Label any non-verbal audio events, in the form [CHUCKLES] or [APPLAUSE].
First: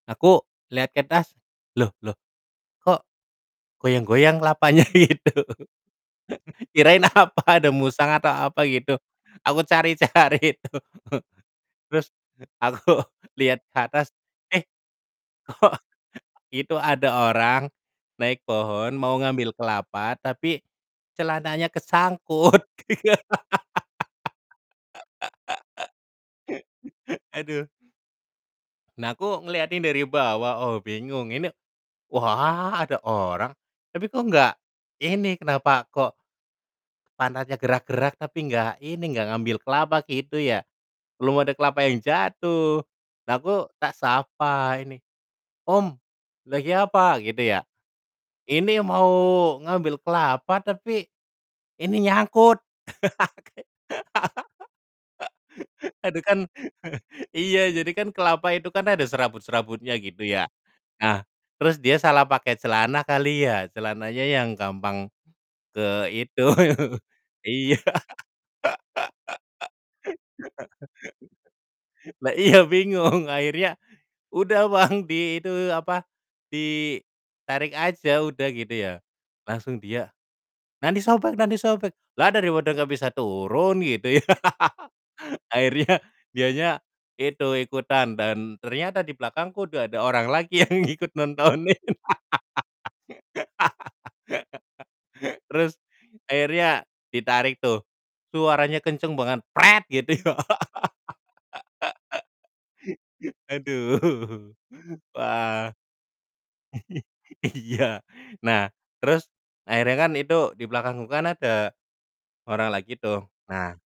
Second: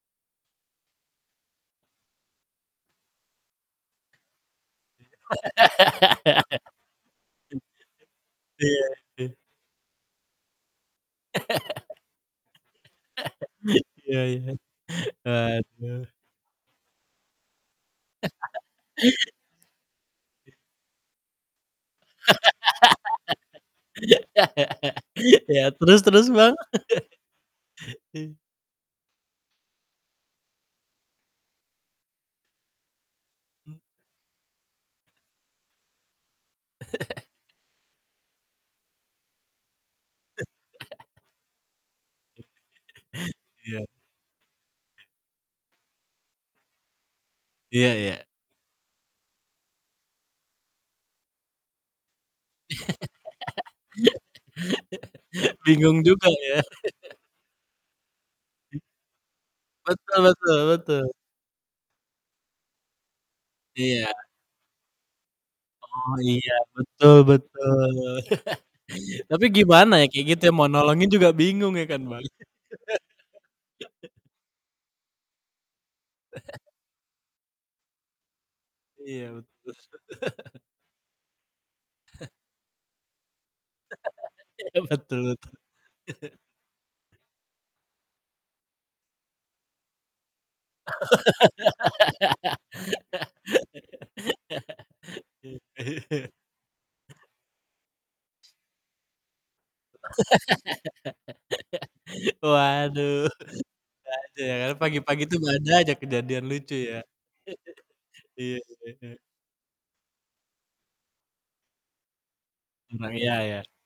Aku liat ke atas, loh loh, kok goyang-goyang kelapanya? Gitu. kirain apa ada musang atau [LAUGHS] apa Iya. gitu, Eh. aku cari-cari itu, [LAUGHS] terus aku liat ke [LAUGHS] atas, Iya iya. eh kok Waduh. itu ada orang naik [LAUGHS] pohon, mau ngambil kelapa, tapi celananya kesangkut. [LAUGHS] Iya, terus terus, Bang? [LAUGHS] [LAUGHS] Aduh. Eee. Nah, aku ngeliatin dari bawah, oh, bingung, ini, wah, ada orang, Mmm. tapi kok nggak ini, kenapa kok [CHUCKLES] pantatnya gerak-gerak tapi nggak ini, nggak ngambil kelapa gitu ya, [CHUCKLES] belum ada kelapa yang [LAUGHS] jatuh, aku Iya. tak sapa ini, "Om, lagi apa?" Gitu ya. Iya iya. "Ini mau ngambil kelapa, tapi ini nyangkut." [LAUGHS] [LAUGHS] Ke Bingung [LAUGHS] aduh, juga, kan ya. [CHUCKLES] [LAUGHS] iya, jadi kan kelapa itu Ih. kan ada serabut-serabutnya, Betul gitu ya. betul betul. Nah, terus dia salah pakai celana kali ya, Iya. celananya yang gampang ke Oh, itu iya, betul iya. betul. [CHUCKLES] Tapi gimana ya, kayak gitu ya, mau nolongin juga bingung, ya kan, [LAUGHS] Bang? Lah iya, bingung, akhirnya, [LAUGHS] "Udah, Bang, di itu, apa, [CHUCKLES] ditarik aja udah," gitu ya, Iya, betul. langsung dia, [LAUGHS] "Nanti sobek nanti sobek." Lah, [CHUCKLES] daripada gak bisa turun, gitu, ya. [LAUGHS] Betul betul. Akhirnya [CHUCKLES] dianya itu, ikutan dan ternyata di belakangku udah ada orang lagi yang ikut nontonin. [LAUGHS] Terus [LAUGHS] akhirnya ditarik tuh, suaranya kenceng banget, Gitu, ya. [LAUGHS] Waduh, [LAUGHS] ada aja Aduh. ya, pagi-pagi itu ada Wah. [LAUGHS] aja kejadian lucu, ya. Iya, [LAUGHS] Iya, nah, heeh. terus akhirnya kan itu di belakangku kan ada orang lagi Nah, tuh, iya, ya. nah